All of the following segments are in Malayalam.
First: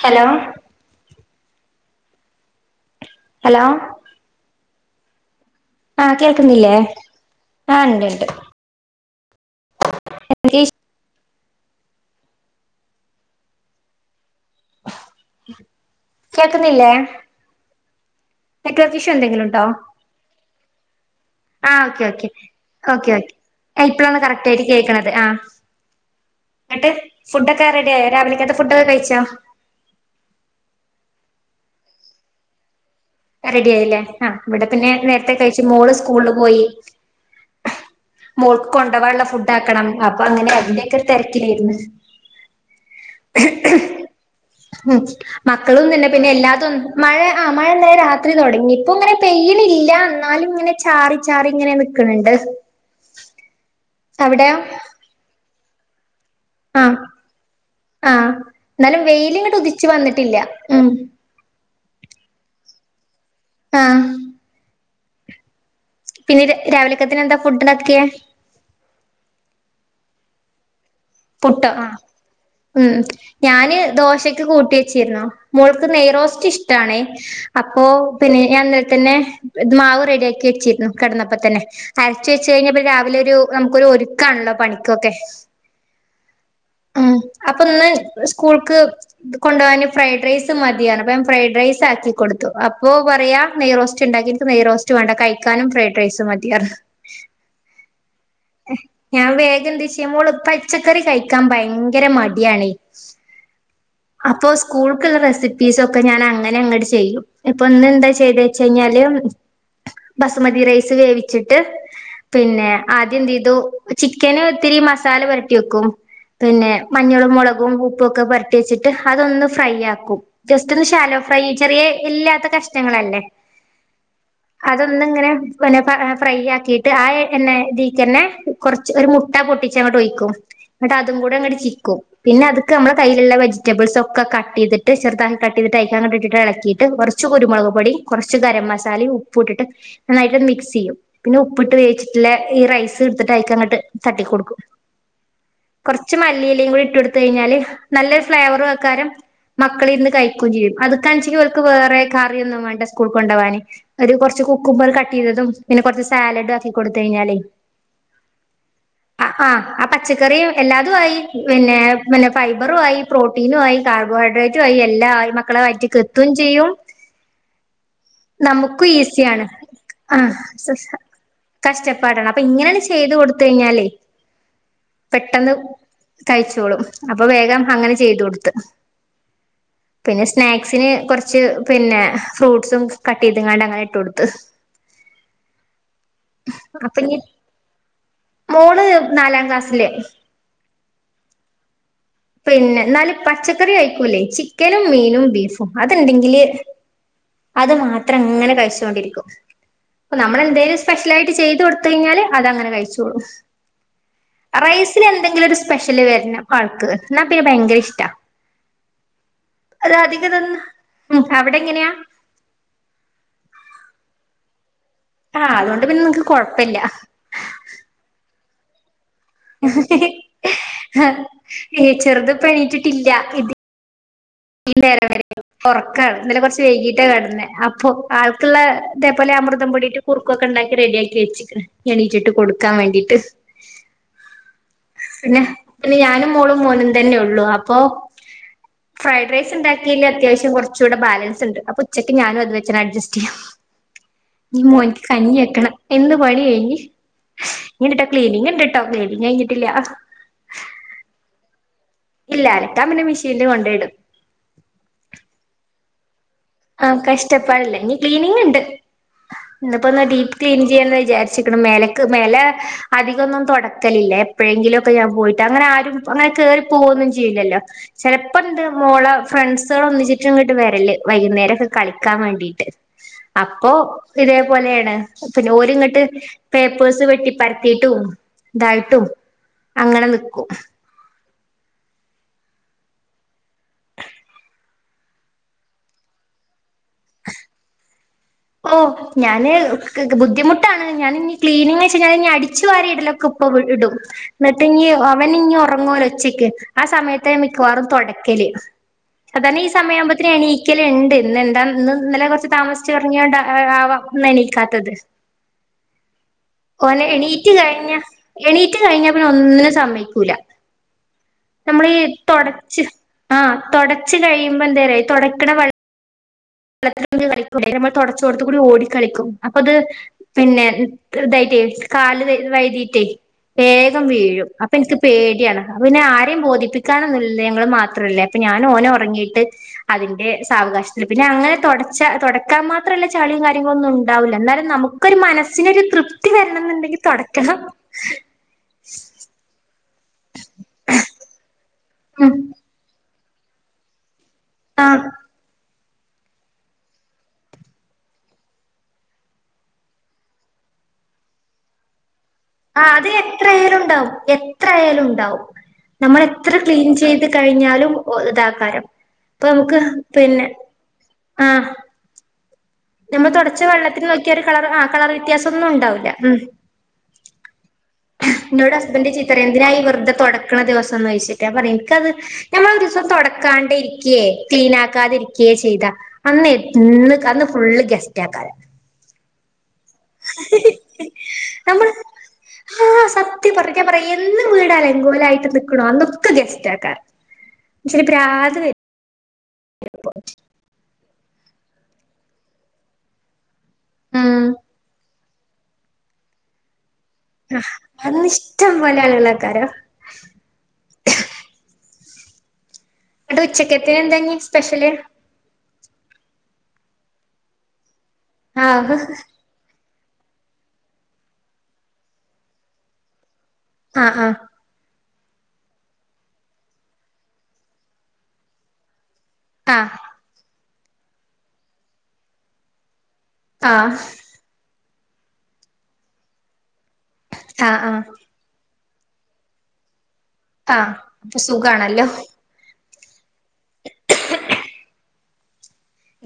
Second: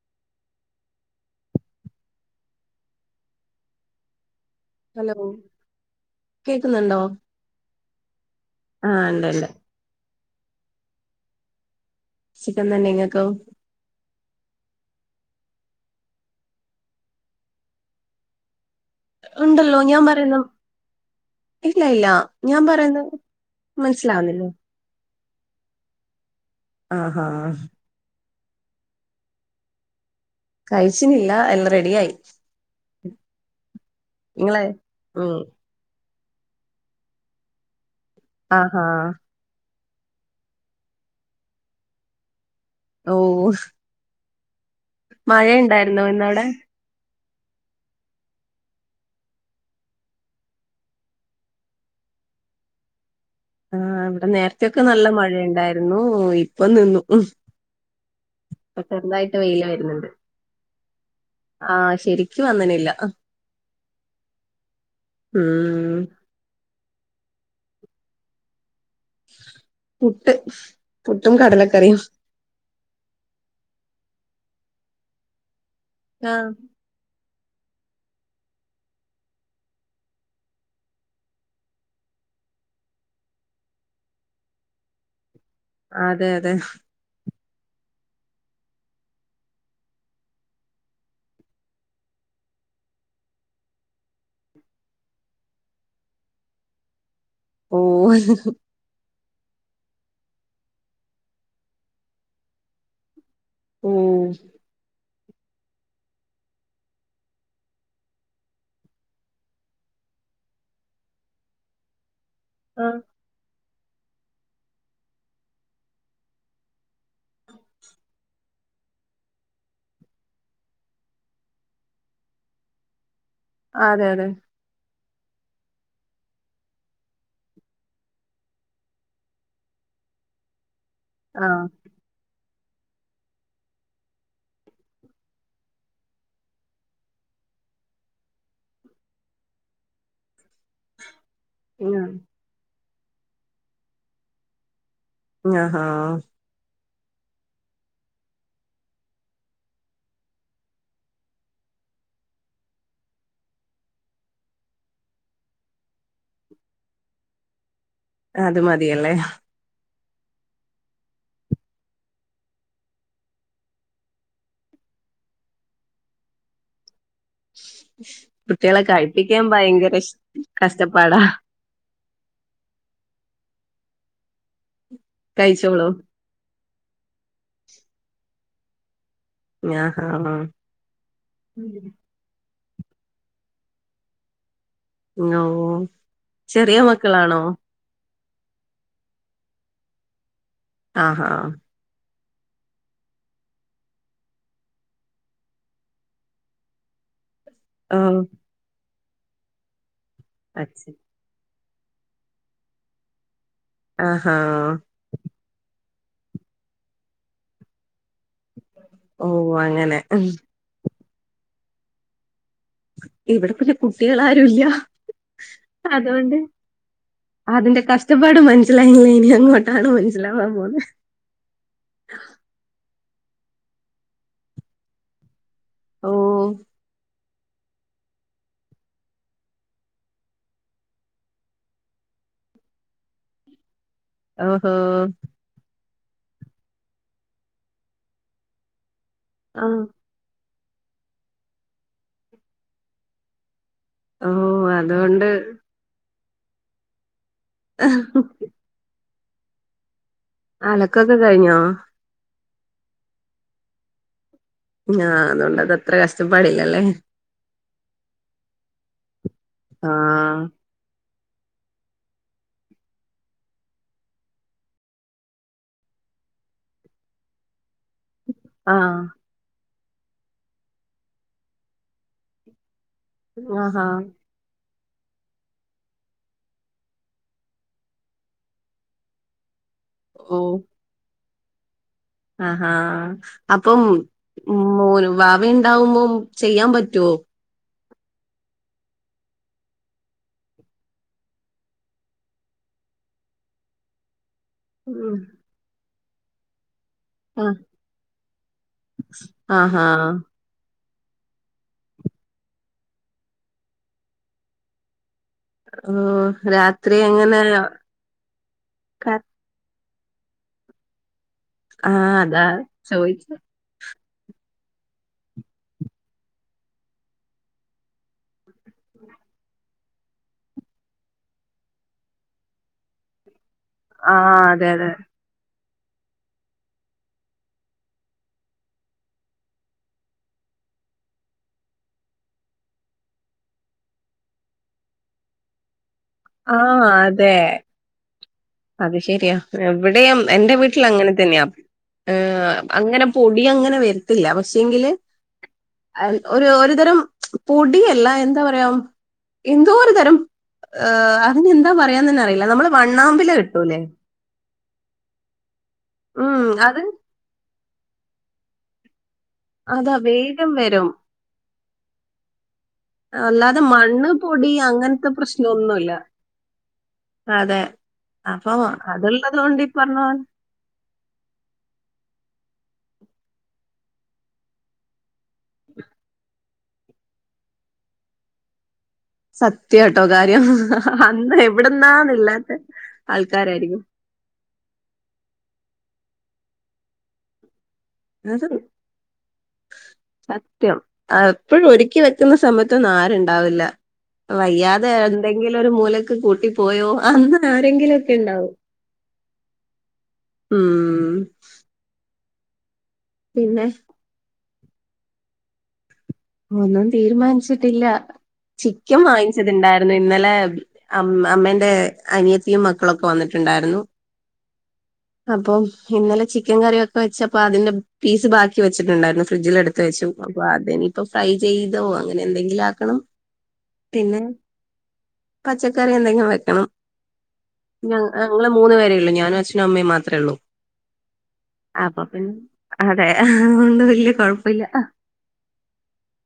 ഹലോ ഹലോ ഹലോ ആഹ് കേൾക്കുന്നില്ലേ കേക്കുന്നുണ്ടോ ആഹ് ഇണ്ട് ണ്ട് ആഹ് ഇണ്ട്ണ്ട് എന്തൊക്കേ വിഷ് സുഖം തന്നെ ഇങ്ങക്കോ കേക്കുന്നില്ലേ നെറ്റ്‌വർക്ക് ഇഷ്യൂ എന്തെങ്കിലും ഉണ്ടോ ഉണ്ടല്ലോ ഞാൻ പറയുന്ന ആഹ് ഇല്ല ഓക്കെ ഇല്ല ഓക്കെ ഞാൻ പറയുന്ന ഓക്കെ ഓക്കെ ഏഹ് ഇപ്പളാണ് മനസ്സിലാവുന്നില്ലേ കറക്റ്റായിട്ട് കേക്കണത് ആഹ് ന്നട്ട് ആഹാ ഫുഡൊക്കെ റെഡി ആയോ രാവിലേക്കത്തെ ഫുഡൊക്കെ കയ്ച്ചോ കയ്ച്ചിനില്ല എല്ല റെഡിയായി റെഡി ആയീല്ലേ ആഹ് നിങ്ങളെ ഇവിടെ പിന്നെ നേരത്തെ ഉം കയ്ച്ച് മോള് സ്കൂള് പോയി മോൾക്ക് ആഹാ കൊണ്ടോവാനുള്ള ഫുഡാക്കണം അപ്പൊ അങ്ങനെ അതിന്റെയൊക്കെ തെരക്കിലായിര്ന്ന് ഓഹ് ഹും മക്കളും തന്നെ പിന്നെ ഇന്നവിടെ എല്ലാതും മഴ ആഹ് മഴ് ഇന്നലെ രാത്രി തൊടങ്ങി ഇപ്പൊ ഇങ്ങനെ പെയ്യ്ണില്ല അന്നാലും ഇങ്ങനെ ചാറി ചാറി ഇങ്ങനെ നിക്ക്ണ് ണ്ട് ആഹ് ഇവടെ നേരത്തെയൊക്കെ ന്നല്ല മഴയ്ണ്ടായിരുന്നൂ ഇപ്പം ആഹ് നിന്നു ഉം ആഹ് ഇപ്പൊ എന്നാലും ചെറുതായിട്ട് വെയില് വെയ്ല്ങ്ങടുദിച്ച് വരുന്നുണ്ട് വന്നിട്ടില്ല ഉം ആഹ് ശെരിക്കു വന്ന്നില്ല അ ആഹ് ഉം പിന്നെ ര രാവിലക്കത്തിനെന്താ ഫുഡ്ണ്ടാക്ക്‌യേ പുട്ട് പുട്ടും പുട്ടൊ ആഹ് കടലക്കറിയും ഉം ഞാന് ദോശക്ക് കൂട്ടി വെച്ചിര്ന്നു മോൾക്ക് ആഹ് നെയ്റോസ്റ്റ്റ്റിഷ്ട്ടാണേ അപ്പോ പിന്നെ ഞാൻ ഇന്നൽത്തന്നെ ഇത് മാവ് റെഡിയാക്കി വെച്ചിരുന്നു കെടന്നപ്പ തന്നെ അരച്ച് വെച്ച് കഴിഞ്ഞപ്പോ രാവിലൊരു നമുക്കൊരു ഒരുക്കാണല്ലോ പണിക്കൊക്കെ അതെയതെ അപ്പ്ന്ന് സ്കൂൾക്ക് ത് കൊണ്ടോവാന് ഫ്രൈഡ് റൈസ് മതിയറഞ് അപ്പ ഞാൻ ഫ്രൈഡ് റൈസാക്കി കൊടുത്തു അപ്പോ പറയാ നെയ് റോസ്റ്റ്ണ്ടാ ണ്ടാക്കീട്ട് നെയ്റോസ്റ്റ് വേണ്ട കയ്ക്കാനും ഫ്രൈഡ് റൈസ് മതിയറഞ്ഞ് ഓ ഞാൻ വേഗെന്ത് ചെയ്യ മോള് പച്ചക്കറി കഴിക്കാൻ ഭയങ്കര മടിയാണേയ് ഓ അപ്പോ സ്കൂൾ ക്ക്ള്ള റെസിപ്പീസൊക്കെ ഞാനങ്ങനെ അങ്ങ്ട് ചെയ്യും ഇപ്പൊ ഇന്നെന്താ ചെയ്തേച്ചൈഞ്ഞാല് ബസുമതി റൈസ് വേവിച്ചട്ട് പിന്നെ ആഹ് ആദ്യെന്തെയ്തു ചിക്കന് ഇത്തിരി മസാല പെരട്ടി വെക്കും പിന്നെ മഞ്ഞളും മൊളകും ഉപ്പു ഒക്ക പെരട്ടി വെച്ചിട്ട് അതൊന്ന് ഫ്രൈയാക്കും ജസ്റ്റ് ഒന്ന് ഷാലോ ഫ്രൈ ചെറിയ എല്ലില്ലാത്ത കഷ്ണങ്ങളല്ലേ അതെ അതെ ഒന്ന്ങ്ങനെ പിന്നെ പാ ഫ്രൈയാക്കീട്ട് ആ എ എണ്ണേദീക്കന്നെ കൊറച്ച് ഒരു മുട്ട പൊട്ടിച്ച ങ്ങടൊയിക്കും ങ്ങട്ടതും കൂടെ അങ്ങട് ആഹ് ചിക്കും പിന്നെയത് ക്ക് നമ്മള കയ്യില്ള്ള വെജിറ്റബിൾസൊക്ക കട്ടെയ്തട്ട് ചെറുതാക്കി കട്ടെയ്തട്ട് അയിക്കങ്ങട്ടിട്ട് എളക്കീട്ട് കുറച്ച് കുരുമൊളക് ക് പൊടി കൊറച്ച് ഗരം മസാലേ ഉപ്പു ഇട്ടിട്ട് നന്നായിട്ടൊന്ന് മിക്സ് സെയ്യും പിന്നെ ഉപ്പിട്ട് വേവിച്ചിട്ട്ള്ള ഈ റൈസ് എടുത്തിട്ടയിക്കങ്ങട്ട് തട്ടിക്കൊടുക്കും ആഹാ കുറച്ച് മല്ലിയിലയും കൂടി ഇട്ടൊട്ത്ത് കഴിഞ്ഞാല് നല്ലൊരു ഫ്ലേവറുയ്ക്കാരം മക്കളിരുന്ന് കഴിക്കൂം ചെയ്യും അത്ക്കാണെച്ചെങ്കി ഓൽക്ക് വേറെ കറിയൊന്നും വേണ്ട സ്കൂൾക്കൊണ്ടോവാന് ഒരു കൊറ്ച്ച് കുക്കുമ്പറ് കട്ടീതതും പിന്നെ കൊറച്ച് സാലഡും ആക്കികൊടുത്ത് കഴിഞ്ഞാലെയ് അത് മതിയല്ലേ പച്ചക്കറി എല്ലാതുആയി പിന്നെ ഫൈബറു ആയി പ്രോട്ടീനു ആയി കാർബോഹൈഡ്രേറ്റു ആയി എല്ലാ എല്ലാ ആയി മക്കളെ വയറ്റിക്ക് എത്തും ചെയ്യും കുട്ടികളെ നമുക്കും കഴിപ്പിക്കാൻ ഈസിയാണ് ഭയങ്കര ആഹ് [unintelligible] കഷ്ടപ്പാടാ കഷ്ട പ്പെടണം അപ്പൊ ഇങ്ങനെയൊന്ന് ചെയ്ത് കൊടുത്ത് കഴിഞ്ഞാലെ പെട്ടെന്ന് കഴിച്ചോളൂ കഴിച്ചോളും അപ്പൊ വേഗം അങ്ങനെ ചെയ്ത് കൊടുത്ത് ആഹാ പിന്നെ സ്നാക്സിന് കൊറച്ച് പിന്നെ ഫ്രൂട്ട് സും കട്ട് ചെയ്ത്ങ്ങാണ്ട് അങ്ങനെ ഇട്ട് കൊടുത്ത് ഓഹ് ചെറിയ അപ്പൊ ഇനി മക്കളാണോ മോള് നാലാം ക്ലാസ്സില് ആഹ് ഹാ പിന്നെ ഇന്നാല് പച്ചക്കറി കയിക്കൂലെയ് ചിക്കനും മീനും ബീഫും അത്ണ്ടെങ്കില് [inaudible] അത് ഓ മാത്രം ഇങ്ങനെ കഴിച്ചോണ്ടിരിക്കും. ഇപ്പൊ നമ്മളെന്തേലും അച്ച സ്പെഷ്യലായിട്ട് ചെയ്ത് കൊടുത്ത കൊടുത്ത് കഴിഞ്ഞാല് അത് അങ്ങനെ കഴിച്ചോളും ആഹ് റൈസില് എന്തെങ്കിലും ഒരു സ്പെഷ്യല് വരണം ആൾക്ക് എന്നാ പിന്നെ ഭയങ്കര ഇഷ്ടാ ഓഹ് അത് അങ്ങനെ അധികം തിന്ന ഉം അവിടെ എങ്ങനെയാ ഇവിടെ പിന്നെ കുട്ടികൾ ആരുംല്ല ആഹ് പിന്നെ നിങ്ങക്ക് അതുകൊണ്ട് കൊഴപ്പല്ല അതിന്റെ കഷ്ടപ്പാട് മനസ്സിലാ [unintelligible] ആഹ് ചെറുതിപ്പോ എണീറ്റിട്ടില്ല ഇത് ഈ നേരം വരെയും ഓ ഒറക്കാണ്. ഇന്നലെ കുറച്ച് വൈകീട്ടാ കിടന്ന് അപ്പൊ ആൾക്ക്ള്ള ഇതേപോലെ അമൃതം പൊടിയിട്ട് കുറുക്കൊക്കെ ഉണ്ടാക്കി റെഡിയാക്കി വെച്ച്ക്ക്ണ് എണീറ്റിട്ട് കൊടു കൊടുക്കാൻ വേണ്ടിട്ട് ഓഹോ പിന്നെ പിന്നെ ഞാനും മോളും മോനും തന്നെ ഉള്ളൂ. അപ്പൊ ഫ്രൈഡ് റൈസ് ആ ഇണ്ടാക്കീല് അത്യാവശ്യം കൊറ്ച്ച് കുറച്ചൂടെ ബാലൻസ്ണ്ട്. അപ്പൊ ഉച്ചയ്ക്ക് ഞാനും അത് വെച്ചൻ അഡ്ജസ്റ്റ് ചെയ്യും ഓ ഇനി മോനിക്ക് അതുകൊണ്ട് കഞ്ഞി വെക്കണം എന്ന പണി കഴിഞ്ഞ് ഇനീണ്ട്ട്ടോ ക്ലീനിംഗ് ഇണ്ട്ട്ടോ ക്ളീനിംഗ് കഴിഞ്ഞിട്ടില്ല അലക്കൊക്കെ കഴിഞ്ഞോ ഇല്ല അലക്കാൻ പിന്നെ മെഷീനില് കൊണ്ടോയിടും ആഹ് അതുകൊണ്ട് അതത്ര കഷ്ട ആഹ് കഷ്ടപ്പാടില്ല ഇനി ക്ലീനിങ്ണ്ട്. ഇന്ന്പ്പോ ആ ഒന്ന് ഡീപ്പ് ക്ലീൻ ചെയ്യാന്ന് വിചാരിച്ച് ക്ക്ണ് മേലെക്ക് മേലെ അധികൊന്നും തുടക്കലില്ല എപ്പഴെങ്കിലും ഒക്കെ ഞാൻ പോയിട്ട് അങ്ങനെ ആരും അങ്ങനെ കേറി പോവൊന്നും ചെയ്യില്ലല്ലോ ചെലപ്പോ ഇന്റെ ആ മോളെ ഫ്രണ്ട്സുകൾ ഒന്നിച്ചിട്ട് ഇങ്ങട്ട് വരല് വൈകുന്നേരൊക്കെ കളിക്കാൻ വേണ്ടീട്ട് അപ്പൊ ആഹാ ഇതേപോലെ പിന്നെ ഓല്ങ്ങട്ട് പേപ്പേഴ്സ് വെട്ടി പരത്തീട്ടും ഇതായിട്ടും അങ്ങനെ നിക്കും ആഹ് ഹാ അപ്പം മോനും വാവേം ഇണ്ടാവുമ്പോ ചെയ്യാൻ പറ്റോ ഓ ഞാന് ബുദ്ധിമുട്ടാണ് ഞാനിനി ക്ലീനിങ്ങ് വെച്ച് കഴിഞ്ഞാല് ഇനി അടിച്ചു വാരി ഇടലൊക്കെ ഇപ്പൊ ഇടും എന്നിട്ട് ഞ്ഞി ഉം അവനിഞ്ഞി ഒറങ്ങോലോ ഉച്ചയ്ക്ക് ആ സമയത്തെ ഞാൻ ആ മിക്കവാറും തുടയ്ക്കല് അതന്നെ ഈ ആഹാ സമയാകുമ്പത്തിന് എണീ ഒരിക്കല ഉണ്ട് ഇന്ന് എന്താ ഇന്ന് ഇന്നലെ കുറച്ച് താമസിച്ചച്ച് പറഞ്ഞ കൊണ്ട് ആവാം എനീക്കാത്തത് ഓ രാത്രി ഓന എങ്ങനെ എണീറ്റ് കഴിഞ്ഞ എണീറ്റ് കഴിഞ്ഞ ക- പിന്നെ ഒന്നിനന് സമ്മക്ക നമ്മള് ആ ഈ അതാ തുടച്ച് ചോദിച്ചെ ആ തുടച്ച് കഴിയാ തുടക്കട വ വത്തില കളിക്കും നമ്മൾ തുടച്ചോടുത്ത് കൂടി ഓടിക്കളിക്കും അപ്പൊ അത് പിന്നെത കാല് വൈതിട്ടേ വേകം ആ വീഴും അതെ അപ്പൊ അതെ എനിക്ക് പേടിയാണ് പിന്നെ ആരെയും ബോധിപ്പിക്കാണ ഞങ്ങൾ മാത്രല്ലേ അപ്പൊ ഞാൻ ഓന ഉറങ്ങിയിട്ട് അതിന്റെ സാവകാശത്തിൽ പിന്നെ അങ്ങനെ തുടച്ച തുടക്കാൻ മാത്രമല്ല ചളിയും കാര്യങ്ങളൊന്നും ഉണ്ടാവില്ല എന്നാലും നമുക്കൊരു മനസ്സിനൊരു തൃപ്തി വരണം ആഹ എന്നുണ്ടെങ്കിൽ അതെ തുടക്കണം അത് ശെരിയാ ഇവിടെ എന്റെ വീട്ടിൽ അങ്ങനെ തന്നെയാ ഉം അങ്ങനെ പൊടി അങ്ങനെ വര ല്ല പക്ഷേങ്കില് ആഹ് ഒരു ഒരുതരം പൊടിയല്ല എന്താ പറയാം എന്തോ ഒരു തരം അതിനെന്താ പറയാന്ന് തന്നെ അറിയില്ല നമ്മള് ആ അത് വണ്ണാമ്പില എത്ര കിട്ടൂലേ യാലും ഉണ്ടാവും എത്ര ആയാലും ഉണ്ടാവും നമ്മൾ ഉം എത്ര അത് ക്ലീൻ ചെയ്ത് കഴിഞ്ഞാലും ഇതാക്കാരം ഇപ്പ നമുക്ക് അതാ പിന്നെ വേഗം വരും. ആ നമ്മൾ അല്ലാതെ തുടച്ച വെള്ളത്തിൽ മണ്ണ് നോക്കിയ ഒരു പൊടി കളർ ആ കളർ അങ്ങനത്തെ പ്രശ്ന വ്യത്യാസം ഒന്നും ഒന്നുമല്ല ഉണ്ടാവില്ല അതെ അപ്പൊ നിന്നോട് ഹസ്ബൻഡന്റെ അതുള്ളത് ചീത്തറിം കൊണ്ട് ഈ ന്തിനായി പറഞ്ഞ വെറുതെ പോലെ തുടക്കണ ദിവസം എന്ന് വോദിച്ചിട്ട പറയും എനിക്കത് ഞമ്മളൊ തുടക്കാ ഇരിക്കയ ക്ലീനക്കാതിരിക്കയ ചെയ്ത അന്ന് ഫുള്ള് ഗെസ്റ്റ് ആക്കാരം സത് സത്യാട്ടോ കാര്യം അന്ന് നമ്മൾ എവിടന്നാന്നല്ലാത്ത ആ സത്യം പറഞ്ഞ ആൾക്കാരായിരിക്കും ഞാൻ പറയാ എന്നും വീട് അലങ്കോലായിട്ട് നിക്കണോ അന്നൊക്കെ ഗെസ്റ്റ് ആക്കാർ അ സത്യം ആ ഇപ്പോഴ ഒരുക്കി വെക്കുന്ന സമയത്തൊന്നും ആരുണ്ടാവില്ല ഉം വയ്യാതെ എന്തെങ്കിലൊ ഒരു മൂലക്ക് കൂട്ടിപ്പോയോ അന്ന് ആഹ് ആരെങ്കിലുംൊക്കെ അന്ന് ഉണ്ടാവും ഇഷ്ടം പോലെ ആളുകളേക്കാരം ഉ അട്ട് ഉച്ചക്കത്തിന് എന്താങ്ങ സ്പെഷ്യല് ഒന്നും തീരുമാനിച്ചിട്ടില്ല ആഹ് ചിക്കൻ വാങ്ങിച്ചത്ണ്ടായി ഇന്നലെ അമ്മേന്റെ അനിയത്തിയും മക്കളൊക്കെ വന്നിട്ടു ണ്ടായിരുന്നു ആഹ് ആഹ് അപ്പൊ ഇന്നലെ ചിക്കൻ കറിക്കെ വെച്ചപ്പോ അതിന്റെ പീസ് ബാക്കി വെച്ചിട്ടുണ്ടായിരുന്നു ഫ്രിഡ്ജിൽ എടുത്തു ആഹ് വെച്ചു അപ്പൊ അത്നിപ്പോ ഫ്രൈ ചെയ്തോ അങ്ങനെ എന്തെങ്കിലും ആക്കണം ആഹ പിന്നെ പച്ചക്കറി എന്തെങ്കിലും വെക്കണം ആഹ് ആഹ് ഞങ്ങള് മൂന്ന് പേരെ ഞാനും അച്ഛനും അമ്മ മാത്രേ ഉള്ളൂ ആഹ് അപ്പൊ സുഖാണല്ലോ അതെ അതോണ്ട് വല്യ കൊഴപ്പില്ല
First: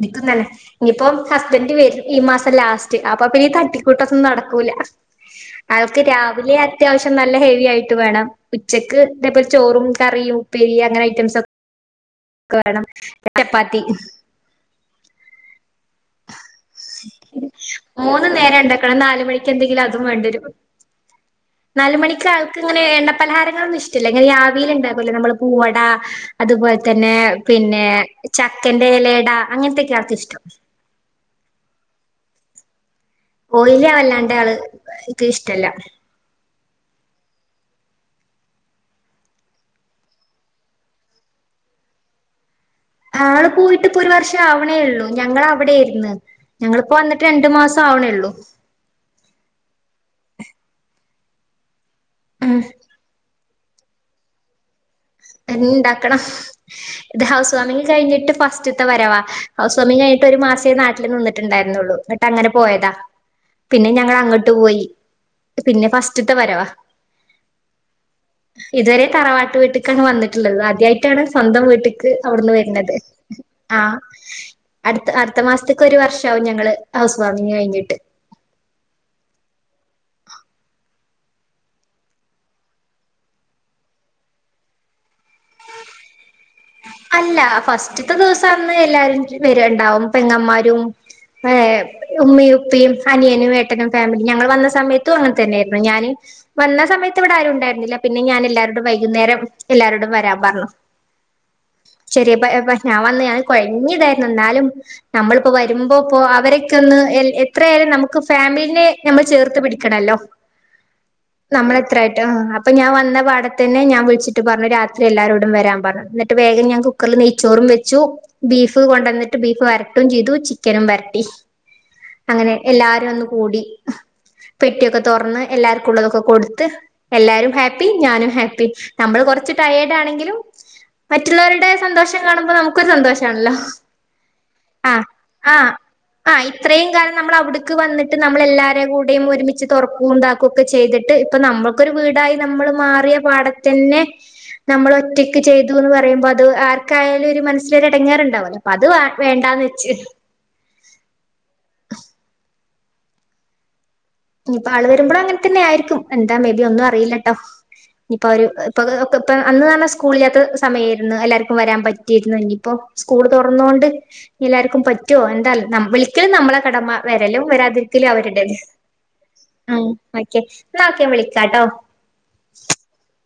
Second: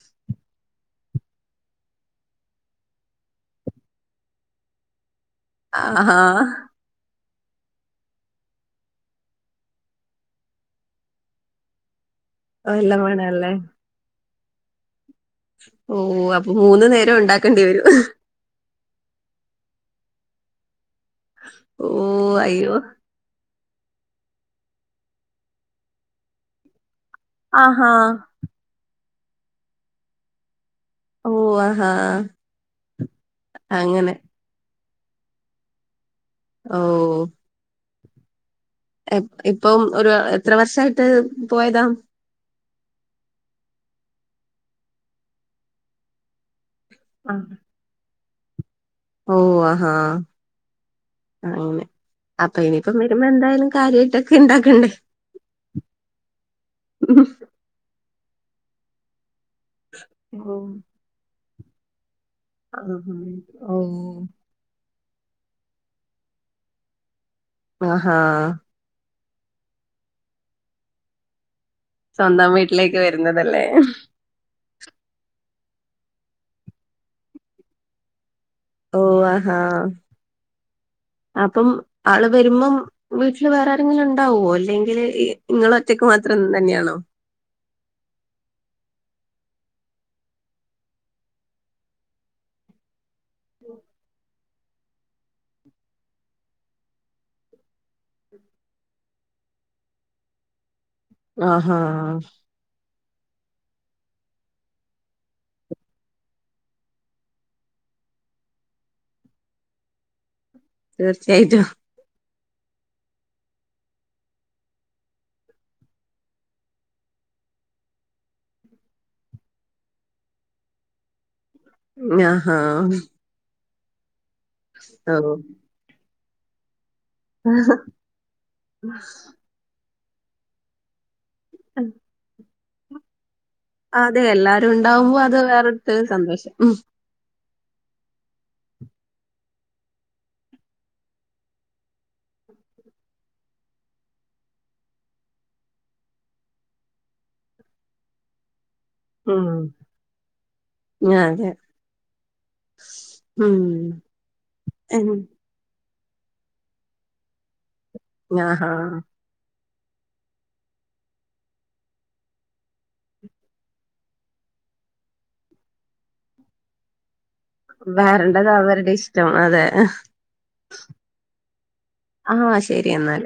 നിക്കൊന്നല്ലേ ഇനിപ്പോം ഹസ്ബന്റ് വരും ഈ മാസം ലാസ്റ്റ് അപ്പൊ പിന്നെ ഈ തട്ടിക്കൂട്ടൊന്നും നടക്കൂല അവൾക്ക് ആഹാ രാവിലെ അത്യാവശ്യം നല് നല്ല ഹേവി ആയിട്ട് വേണം ഉച്ചക്ക് ഇതേപോലെ ചോറും കറിയും ഉപ്പേരി അങ്ങനെ ഐറ്റംസൊക് കാ [unintelligible] ണം എല്ലാം വേണല്ലേ ചപ്പാത്തി ഓഹ് അപ് മൂന്ന് നേരം ഇണ്ടാക്കണം നാലുമണിക്ക് എന്തെങ്കിലും അതും വേണ്ടരു ഓ നാല് മണിക്ക ആൾക്ക് അയ്യോ ഇങ്ങനെ എണ്ണ പലഹാരങ്ങള് ഇഷ് ചെല ങ്ങനെ രാവിലെ ഉണ്ടാക്കല്ലോ നമ്മള് പൂവട അതുപോല തന്നെ പിന്നെ ആഹാ ചക്കന്റെ എലട അങ്ങനത്തെക്കെ ആർക്ക് ഇഷ്ടം ഓ ആ ആഹാ ഓളില് അങ്ങനെ വല്ലാണ്ട ആള് ഇക്ക് ഇഷ്ടല്ല ഓഹ് ഇപ്പം ഒരു എത്ര വർഷായിട്ട് പോയതാ ആള് പോയിട്ട്പ്പൊ ഒരു വർഷം ആവണേ ഉള്ളൂ ഞങ്ങൾ അവിടെ ഏര്ന്ന് ഞങ്ങള്പ്പോ വന്നിട്ട് രണ്ട് മാസം ആവേണേയൊള്ളൂ ഓഹ് ആ ഹാ അങ്ങനെ അപ്പൊ ഇനിപ്പ വരുമ്പോ എന്തായ കാര്യയിട്ടൊക്കെ ഇണ്ടാക്കണ്ടേ എന്ന ഇണ്ടാക്കണം ഇത് ഹൗസ് വാമിങ് കഴിഞ്ഞിട്ട് ഫസ്റ്റ്ത്തെ വരവാ ഹൗസ് ഫാർമിംഗ് കഴിഞ്ഞിട്ട് ഒരു ഓ മാസേ നാട്ടില് നിന്നിട്ടുണ്ടായിരുന്നുള്ളു അങ്ങനെ പോയതാ ആഹാ ഓ പിന്നെ ഞങ്ങൾ അങ്ങട്ട് പോയി പിന്നെ ഫസ്റ്റത്തെ വരവാ അഹ് ഹാ ഇതുവരെ തറവാട്ട് വീട്ക്കാണ് വന്നിട്ട്ള്ളത് അദ്യയിട്ടാണ് സ്വന്തം വീട്ട ട്ടിക്ക് സ്വന്തം അവിട്ന്ന് വര്ന്നത് വീട്ടിലേക്ക് വരുന്നതല്ലേ ആഹ് അട്ത്ത അട്ത്ത മാസത്ത്ക്ക് ഒരു വർഷ ആവും ഞങ്ങള് ഹൗസ് വാർമിങ് കഴിഞ്ഞിട്ട് ഓഹ് ആഹാ അപ്പം ആള് വരുമ്പം വീട്ടില് വേറെ ആരെങ്കിലും ഉണ്ടാവോ അല്ലെങ്കില് ഇ അല്ല ഫസ്റ്റത്തെ ദിവസന്ന് എല്ലാരും വര്വണ്ടാവും പെങ്ങമാരും ഏ എ ഉമ്മി ഉപ്പി അനിയനും ഏട്ടനും ഫാമിലി ഞങ്ങൾ വന്നസ് സമയത്തും അങ്ങതന്നെര്ന്നു ഞാന് വന്ന സമയത്ത് ഇവിടെ ആരും ഉണ്ടായിരുന്നില്ല പിന്നെ ഞാൻ എല്ലാ രൊടും വൈകുന്നേരം എല്ലാരോടും വരാ പറഞ്ഞു ആഹ്ആഹ് ശരിയ ഞാൻ വന്ന് ഞാൻ കൊഴഞ്ഞിയതായിരുന്നു ഇന്നാലും നമ്മളിപ്പോ വരുമ്പോ ഇപ്പോ അവരൊക്ക ഒന്ന് എ എത്രയലും നമുക്ക് ഫാമിലിനെ നമ്മൾ ചേർത്ത് പിടിക്കണല്ലോ തീർച്ചയായിട്ടും അം അപ്പൊ ഞാൻ വന്ന പാട തന്നെ ഞാൻ വിള്ച്ചിട്ട് പറ്ഞ്ഞു രാത് ത്തി എല്ലാരരോടും വരാൻ പറഞ്ഞു ഇന്നട്ട് വേഗം ഞാൻ കുക്കറ്ല് നെയ്ച്ചോറും വെച്ചു ബീഫ് കൊണ്ട ന്നിട്ട് ബീഫ് വര ഇതും ജിതും ചിക്കനും വരട്ടി അങ്ങനെ ആഹാ എല്ലാരും ഒന്ന് കൂടി പെട്ടിയൊക്കെ ഓ തൊറന്ന് എല്ലാർക്കു ഉള്ളതൊക്കെ കൊടുത്ത് എല്ലാരും ഹാപ്പി ഞാനും ഹാപ്പി നമ്മൾ കൊറച്ച് ട്ടയേർഡാണെങ്കിലും മറ്റുള്ളവരുടെ സന്തോഷം കാണുമ്പോ നമുക്കൊരു സന്തോഷാണല്ലോ അതെ എല്ലാരും അഹ് ഉണ്ടാവുമ്പോ അത് ആഹ് വേറൊരു ആഹ് സന്തോഷം ഉം ഇത്രയും കാലം നമ്മൾ അവിട്ക്ക് വന്നിട്ട് നമ്മൾ എല്ലാരേ കൂ ടെയും ഒരുമിച്ച് തൊറക്കു ഇതാ ക്കൊക്കെ ചെയ്തിട്ട് ഇപ്പൊ നമ്മൾക്കൊരു വീടായി നമ്മള് മാറിയ പാട തന്നെ നമ്മൾ ഒറ്റയ്ക്ക് ചെയ്തുന്ന് പറയുമ്പോ അത് ആർക്കായലും ഒരു മനസ്സില് ഒരു എടങ്ങാറുണ്ടാവല്ലോ അപ്പോ അത് വ വേണ്ടാന്ന് ഉം. വെച്ച് അതെ ഉം ഇനിയിപ്പ ആൾ ഉം. വരുമ്പളു അങ്ങനെതന്നെ ആയിരിക്കും എന്താ മെബി ഒന്നും അറിയില്ലട്ടോ ഇപ്പൊ അവര് ആഹാ ഇപ്പൊ ഇപ്പ അന്ന് നല്ല സ് സ്കൂൾ ഇില്ലാത്ത സമയയിരുന്നു എല്ലാവർക്കും വരാൻ പറ്റിയിരുന്നു ഇനിയിപ്പോ സ്കൂൾ തുറന്നൊണ്ട് എല്ലാർക്കും പറ്റു എന്താ വിളിക്കലും നമ്മളെ കടമ വരലും വരാതിരിക്കലും വരണ്ടത് അവരുടേത് അവരുടെ ഇഷ്ടം അതെ ആ ഓക്കെ എന്ന ഒക്കെ വിളിക്കാട്ടോ ല്ല